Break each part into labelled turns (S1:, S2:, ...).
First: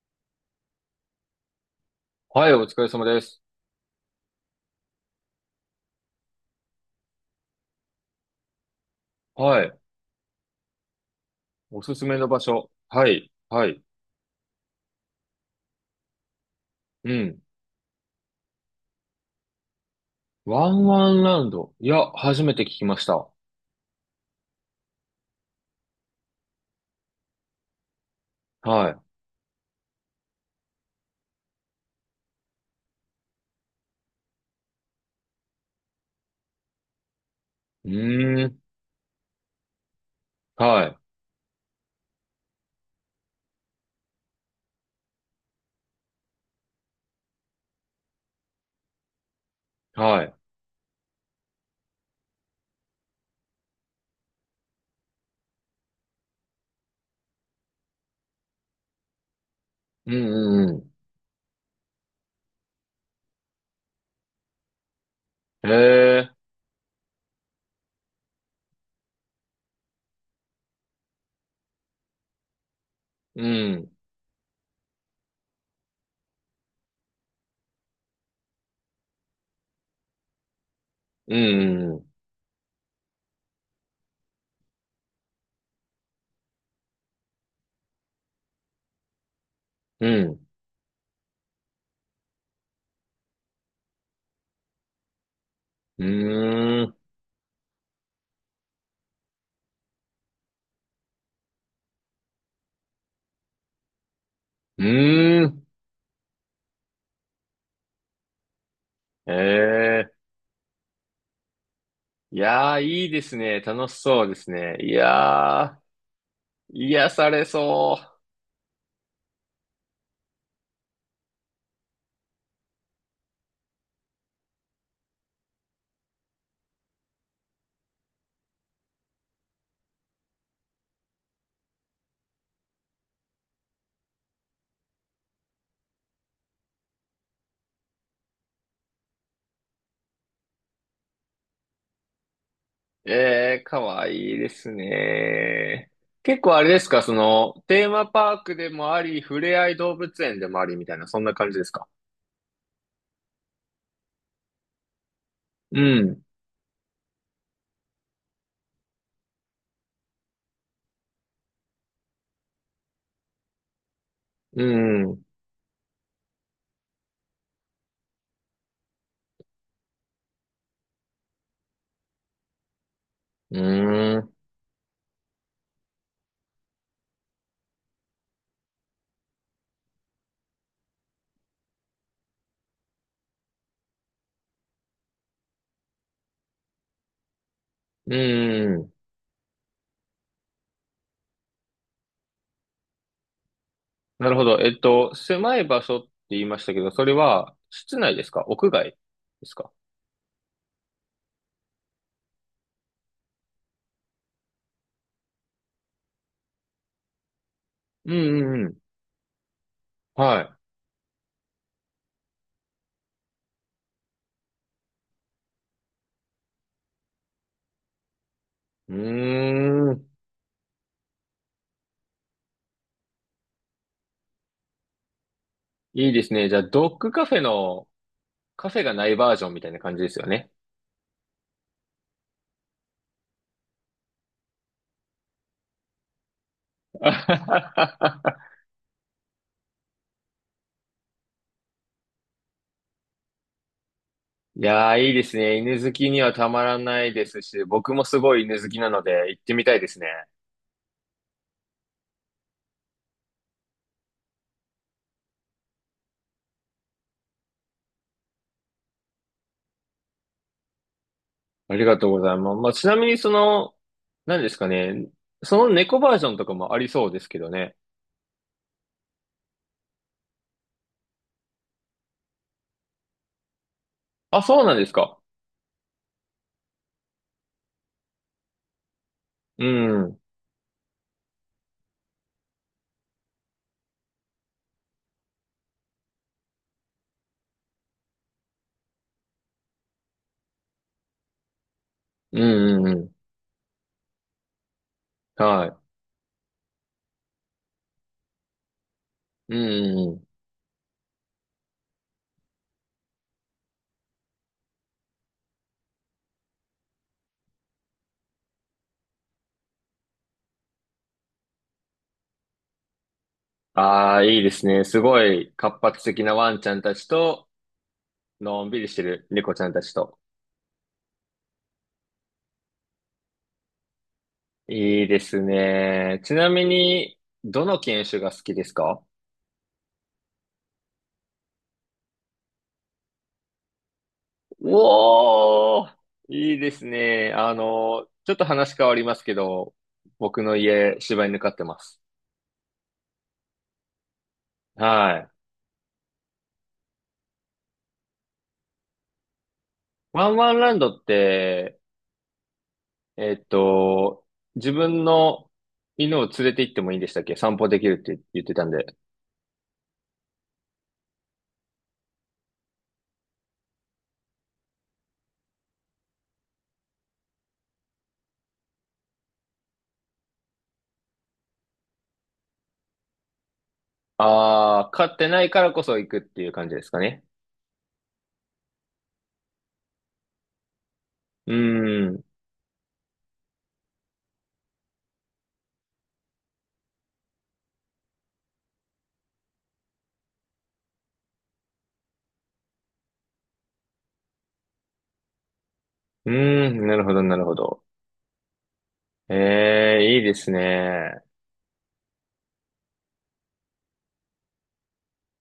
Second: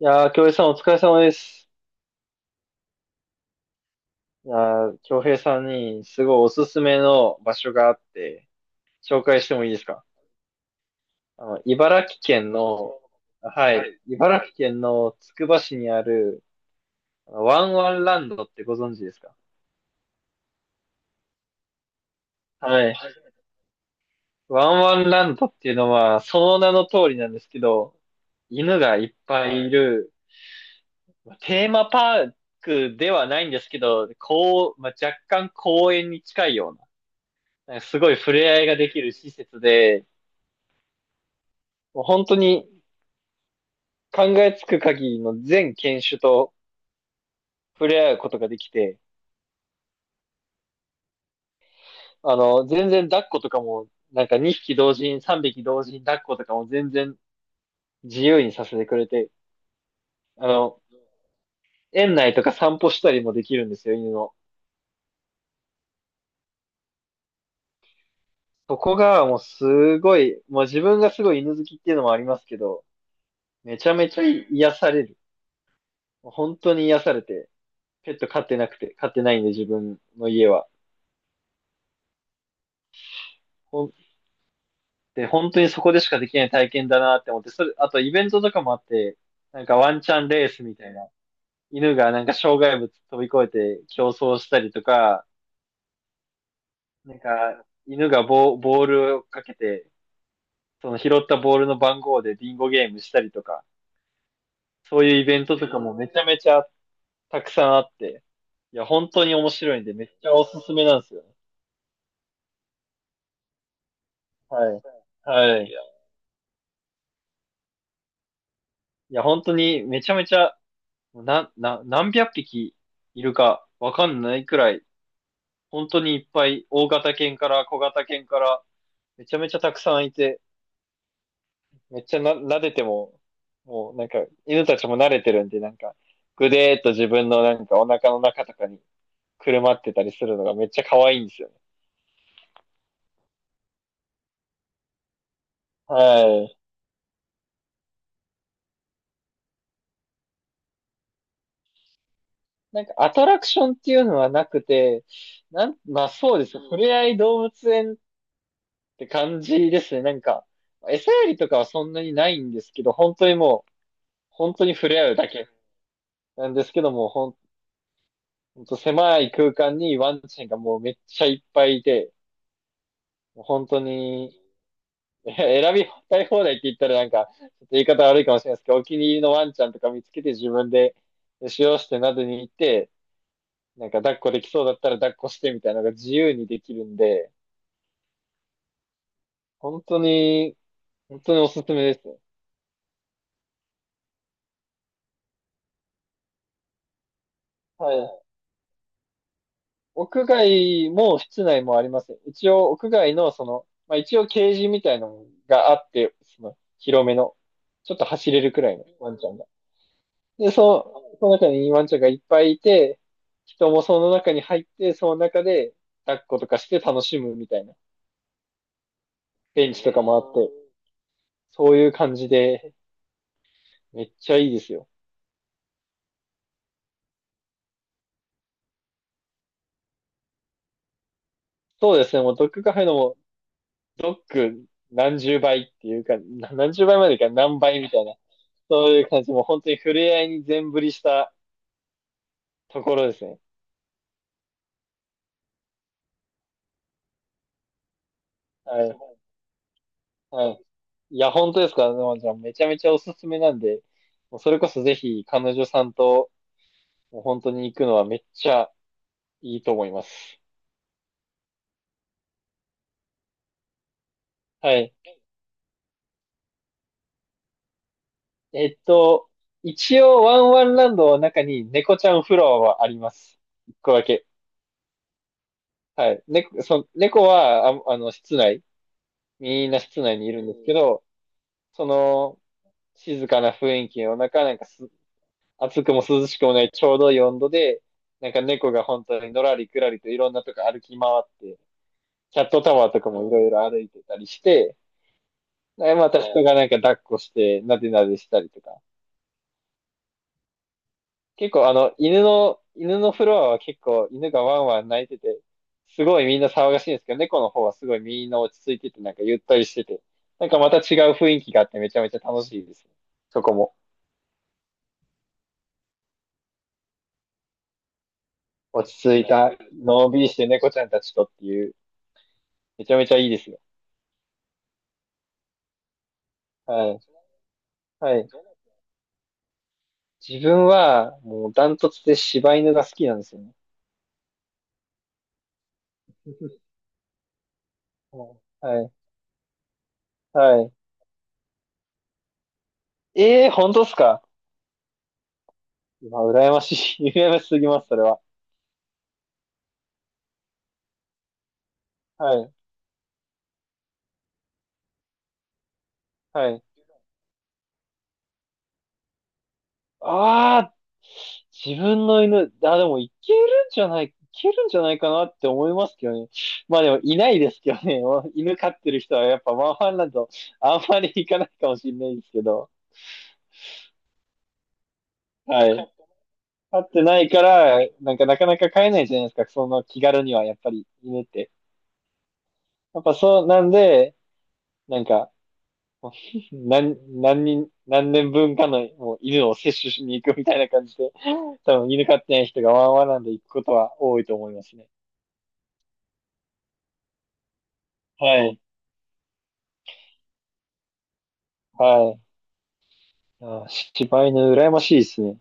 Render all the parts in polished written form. S1: いやー、京平さんお疲れ様です。
S2: はい、お疲れ様です。
S1: いやー、京平さんにすごいおすすめの場所があって、紹介して
S2: は
S1: もいい
S2: い。
S1: ですか？
S2: おすす
S1: 茨
S2: め
S1: 城
S2: の場
S1: 県
S2: 所。
S1: の、
S2: はい。は
S1: は
S2: い。
S1: い、茨城県のつくば市にある、
S2: うん。
S1: ワンワンランドってご存知ですか？
S2: ワンワンラウンド。いや、初めて聞き
S1: は
S2: ま
S1: い。
S2: した。
S1: ワンワンランドっていうのは、その名の通りなんですけど、犬
S2: は
S1: が
S2: い。
S1: いっぱいいる、まあテーマパークではないんですけど、こう、まあ、若干公園に近いような、
S2: う
S1: すごい触
S2: ー
S1: れ合
S2: ん。
S1: いができる施設で、
S2: はい。
S1: もう本当に考えつく限りの全犬種と触れ合うことができて、
S2: はい。
S1: 全然抱っことかも、なんか2匹同時に3匹同時に抱っことかも全然自由にさせてくれて、
S2: う
S1: あ
S2: んう
S1: の、
S2: ん
S1: 園内とか散歩したりもできるんですよ、犬の。
S2: うん。へえ。
S1: そこがもうすごい、もう自分がすごい犬好きっていうのもありますけど、
S2: う
S1: めち
S2: ん。
S1: ゃめちゃ癒される。本当に癒されて、ペット飼ってなくて、飼ってないんで自分の家は。
S2: うん
S1: ほんで、本当にそこでしかできない体験だなって思って、それ、あとイベントとかもあって、なんかワン
S2: う
S1: チャ
S2: ん
S1: ン
S2: う
S1: レ
S2: ん。
S1: ースみたいな、犬がなんか障害物飛び越えて競争したりとか、
S2: うん。ーん。
S1: 犬がボールをかけて、その拾ったボールの番号でビンゴゲームしたりとか、
S2: う
S1: そういうイベ
S2: ー
S1: ント
S2: ん。
S1: とかもめちゃめちゃたくさんあって、いや、本当
S2: へ
S1: に面白いんで、めっ
S2: え。
S1: ちゃおすすめなんですよね。
S2: いやー、いいですね。楽しそうです
S1: は
S2: ね。
S1: い。
S2: い
S1: は
S2: やー、
S1: い。
S2: 癒されそう。
S1: いや、本当にめちゃめちゃ、何百匹いるかわかんないくらい本当にいっぱい、大型犬から小型犬から、めちゃめちゃたくさんいて、めっちゃな、撫でても、もうなんか、犬たちも慣れてるんで、なんか、ぐでーっと自分のなんかお腹の中とかにくるまってたりするのがめっちゃ可愛いんですよね。
S2: ええ、かわいいですね。
S1: は
S2: 結構
S1: い。
S2: あれですか、その、テーマパークでもあり、ふれあい動物園でもありみたいな、そんな感じですか？
S1: なんかアトラクションっていうのはなくて、
S2: う
S1: まあ
S2: ん、
S1: そうです。ふれあい動物園って感じですね。なんか、餌やりとかはそんなにないんですけど、本当にもう、本
S2: う
S1: 当に触れ
S2: ん、
S1: 合う
S2: う
S1: だけなんですけども、ほんと狭い空間にワンちゃんがもうめっちゃいっぱいいて、もう本当
S2: ーん、
S1: に、選びたい放題って言ったらなんか、ちょっと言い方悪いかもしれないですけど、お気に入りのワンちゃんとか見つけて自分で使用してなどに行って、なんか抱っこできそうだったら抱っこしてみたいなのが自由にできるんで、
S2: うん。
S1: 本当に、本当におすすめですね。
S2: なるほど。狭い場所って言いましたけど、それは
S1: は
S2: 室内
S1: い。
S2: ですか屋外ですか？
S1: 屋外も室内もあります。一応屋外のその、まあ一応ケージみたいなのがあって、その広めの、ちょっと
S2: う
S1: 走
S2: ん、
S1: れる
S2: う
S1: く
S2: ん、う
S1: ら
S2: ん。
S1: いのワンちゃんが。で、
S2: は
S1: そう、その中にイーワンちゃんがいっぱいいて、人もその中に入って、その中で抱っことかして楽しむみたいな。
S2: い。う
S1: ベンチ
S2: ー
S1: とか
S2: ん、
S1: もあって、そういう感じで、めっちゃいいですよ。
S2: いいですね。じゃあ、ドッグカフェのカフェがないバージョンみたいな感じですよね。
S1: そうですね、もうドッグカフェのも、ドッグ何十倍っていうか、何十倍までいかない何倍みたいな。そういう感じ、もう本当に触れ合いに全振りしたところですね。
S2: いやー、いいですね。犬好きにはたまらないですし、僕もすごい犬好き
S1: は
S2: なの
S1: い。
S2: で行ってみたいですね。
S1: はい。いや、本当ですか、沼ちゃん？めちゃめちゃおすすめなんで、もうそれこそぜひ彼女さんと、もう本当に行くのはめっちゃいいと思います。
S2: ありがとうございます。まあ、ちなみにその、何ですか
S1: はい。
S2: ね。その猫バージョンとかもありそうですけどね。
S1: えっと、一応ワンワンランドの中に猫ちゃんフロアはあります。一個だけ。
S2: あ、そうなんですか。
S1: はい。猫は、室内、
S2: う
S1: みんな室
S2: ん。う
S1: 内
S2: ん
S1: にいるんですけど、その、静かな雰囲気の中、なんかす、暑くも涼しくもないちょうどいい温度で、なんか猫が本当にのらりくらりといろんなとこ歩き回って、
S2: う
S1: キャットタ
S2: ん
S1: ワー
S2: う
S1: とか
S2: ん。
S1: もいろいろ歩いてたりして、
S2: は
S1: でまた人がなんか抱っこして、なでなでしたりとか、
S2: い。うんうんうん。
S1: 結構あの、犬のフロアは結構犬がワンワン泣いてて、すごいみんな騒がしいんですけど、猫の方はすごいみんな落ち着いてて、なんかゆったりしてて、なんかまた違う雰囲気があってめちゃめちゃ楽しいですね。そこも。
S2: ああ、いいですね。すごい活発的なワンちゃんたちと、のんび
S1: 落
S2: りし
S1: ち
S2: て
S1: 着
S2: る
S1: いた、
S2: 猫ちゃんたち
S1: のん
S2: と。
S1: びりして猫ちゃんたちとっていう、めちゃめちゃいいですよ。
S2: いいですね。ちなみ
S1: はい。
S2: に、どの犬
S1: は
S2: 種
S1: い。
S2: が好きですか？
S1: 自分は、もうダントツで柴犬が好きなんですよね。
S2: おー、いい ですね。あの、ちょっと話
S1: は
S2: 変
S1: い。
S2: わりますけど、僕の
S1: はい。
S2: 家、柴犬飼ってます。
S1: ええー、本当っすか？
S2: はい。
S1: うわ、羨ましい。羨ましすぎます、それは。
S2: ワンワンランドって、
S1: はい。
S2: えっと、自分の犬を連
S1: は
S2: れて
S1: い。
S2: 行ってもいいんでしたっけ？散歩できるって言ってたんで。
S1: ああ、自分の犬、あ、でもいけるんじゃないかなって思いますけどね。まあでもいないですけどね。犬飼ってる人はやっぱマンハンランドあんまり行かないかもしれないですけど。
S2: あー、飼ってないか
S1: は
S2: らこ
S1: い。
S2: そ行くっていう感じ
S1: 飼
S2: で
S1: っ
S2: すか
S1: てな
S2: ね。
S1: いから、なんかなかなか飼えないじゃないですか。その気軽にはやっぱり犬って。
S2: うーん。う
S1: やっぱそうなんで、なんか、何、何年分かのもう犬を摂取しに行くみたいな感じで、多分犬飼ってない人がワンワンランド行くことは多いと思いますね。
S2: ーん、なるほど、なるほど。
S1: はい、
S2: ええ、いいですね。
S1: はい。あ、柴犬羨ましいですね。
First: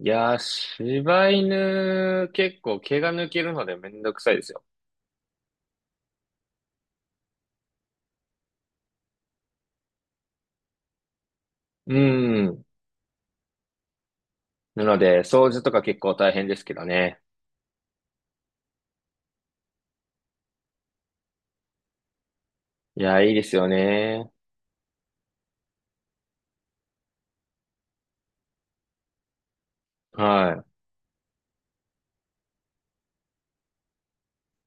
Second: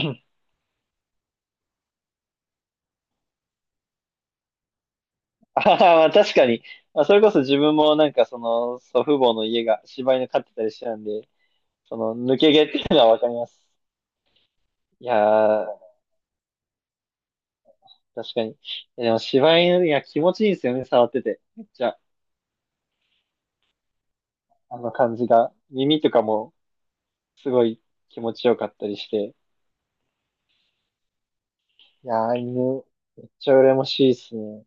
S2: いやー、柴犬、結構毛が抜けるのでめんどくさいですよね？
S1: あははまあ確かに。まあ、それこそ自分もなんかその祖父母の家が柴犬飼ってたりしてたんで、
S2: う
S1: その抜け
S2: ん。
S1: 毛っていうのはわかります。
S2: なの
S1: いや
S2: で、掃除とか
S1: ー、
S2: 結構大変ですけどね。
S1: 確かに。でも柴犬、いや気持ちいいんですよね、触ってて。めっちゃ、
S2: いや、いいですよね。
S1: あの感じが。耳とかもすごい気持ちよかったりして。
S2: はい。
S1: いやー、犬、めっちゃ羨ましいですね。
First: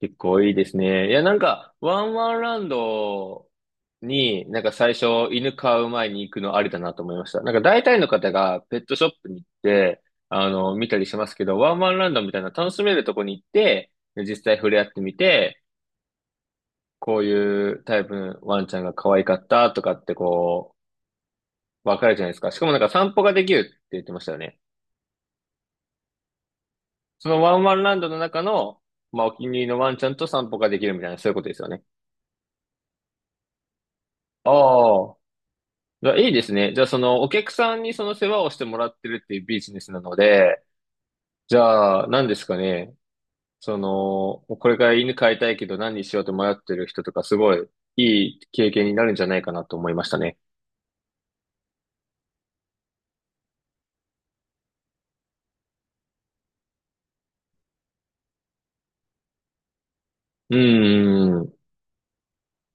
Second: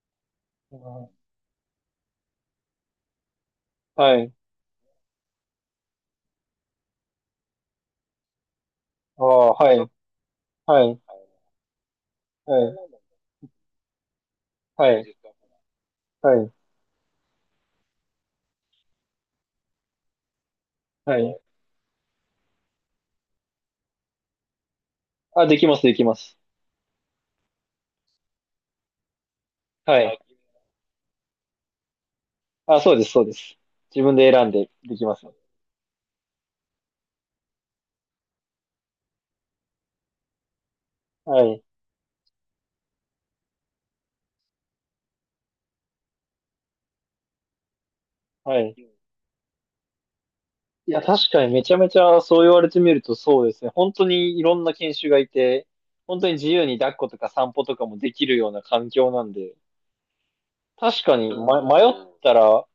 S2: 結構いいです
S1: う
S2: ね。
S1: ん。
S2: いや、なんか、ワンワンランド
S1: はい。
S2: に、なんか最初、犬飼う前に行くのありだなと思いました。なんか大体の方がペットショッ
S1: あ
S2: プに行っ
S1: あ、はい、
S2: て、あの、
S1: は
S2: 見た
S1: い、
S2: りしますけど、ワンワンランドみたいな
S1: は
S2: 楽
S1: い、
S2: しめるとこに行って、で実際触れ合っ
S1: は
S2: てみ
S1: い、
S2: て、
S1: はい、
S2: こういうタイプのワンちゃんが可愛かったとかってこ
S1: はい。
S2: う、わかるじゃないですか。しかもなんか散歩ができるって言ってましたよね。
S1: あ、できます、できます。
S2: そのワンワンランドの中の、まあ、お気に入りのワン
S1: は
S2: ちゃん
S1: い。
S2: と散歩ができるみたいな、そういうことですよね。
S1: あ、そうです、そうです。自分で選んでで
S2: あ
S1: きま
S2: あ。
S1: す。
S2: じゃあ、いいですね。じゃあ、その、お客さんにその世話をしてもらってるっていうビジネスなので、
S1: は
S2: じ
S1: い、
S2: ゃあ、何ですかね。その、これから犬飼いたいけど何にしようと迷ってる人とか、すごいいい
S1: は
S2: 経験
S1: い。
S2: になるんじゃないかなと思いましたね。
S1: いや、確かにめちゃめちゃそう言われてみるとそうですね。本当にいろんな犬種がいて、本当に自由に抱っことか散歩とかもできるような環境なんで、
S2: う
S1: 確かに、
S2: んうんうん。
S1: ま、迷ったら、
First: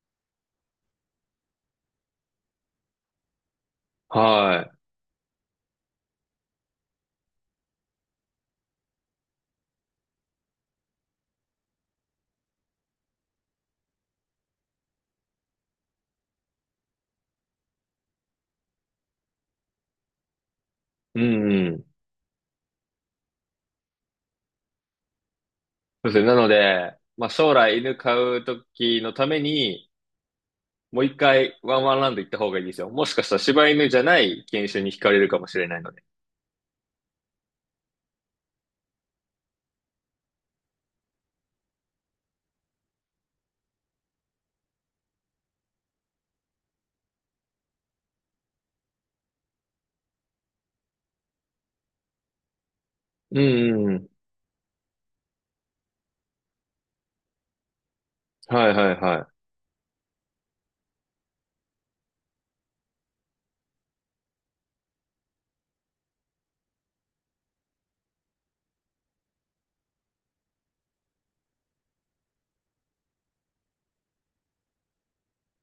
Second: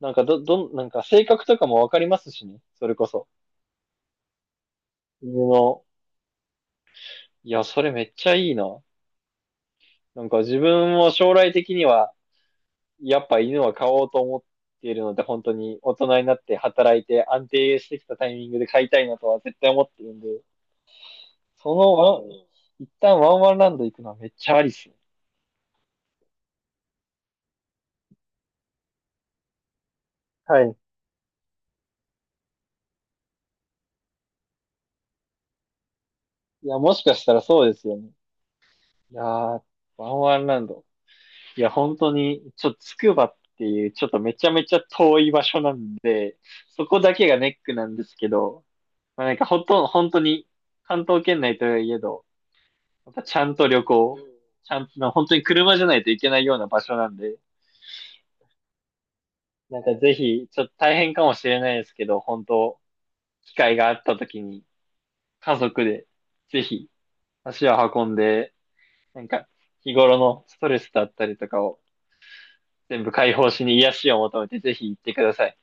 S1: なんかど、どん、なんか性格とかもわかりますしね。それこそ。
S2: は
S1: 犬の、いや、それめっちゃいいな。なんか自分も将来的には、やっぱ犬は飼おうと思っているので、本当に大人になって働いて安定してきたタイミングで飼いたいなとは絶対思ってるんで、
S2: い。うんう
S1: その
S2: ん。
S1: ワン、一旦ワンワンランド行くのはめっちゃありっすね。
S2: そうですね。なので、まあ、将来犬飼うときのために、
S1: はい。
S2: もう一回ワンワンランド行った方がいいですよ。もしかしたら柴犬じゃない犬種に惹かれるかもしれないので。
S1: いや、もしかしたらそうですよね。いやー、ワンワンランド。いや、本当に、ちょっとつくばっていう、ちょっとめちゃめちゃ遠い場所なんで、そこだけがネックなんですけど、まあ、なんかほとんど、本当に、関東圏内といえど、やっぱち
S2: うん
S1: ゃんと
S2: う
S1: 旅
S2: んうん。
S1: 行、ちゃんと、本当に車じゃないといけないような場所なんで、
S2: はいはいはい。
S1: なんかぜひ、ちょっと大変かもしれないですけど、本当、機会があった時に、家族で、ぜひ、足を運んで、なんか、日頃のストレスだったりとかを全部解放しに癒しを求めて、ぜひ行ってください。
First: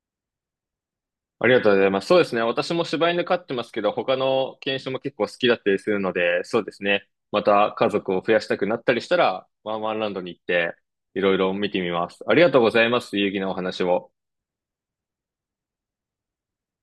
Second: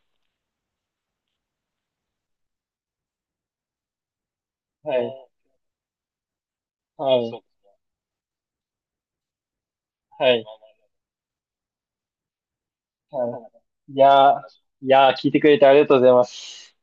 S2: ありがとうございます。そうですね。私も柴犬飼ってますけど、他の犬種
S1: は
S2: も結構
S1: い、
S2: 好きだったりするので、そうですね。
S1: は
S2: ま
S1: い、
S2: た家族を増やしたくなったりしたら、ワンワンランドに
S1: は
S2: 行っ
S1: い、
S2: て、いろいろ見てみます。ありがとうございます。有意義
S1: は
S2: なお話
S1: い。
S2: を。
S1: いやー、聞いてくれてありがとうございます。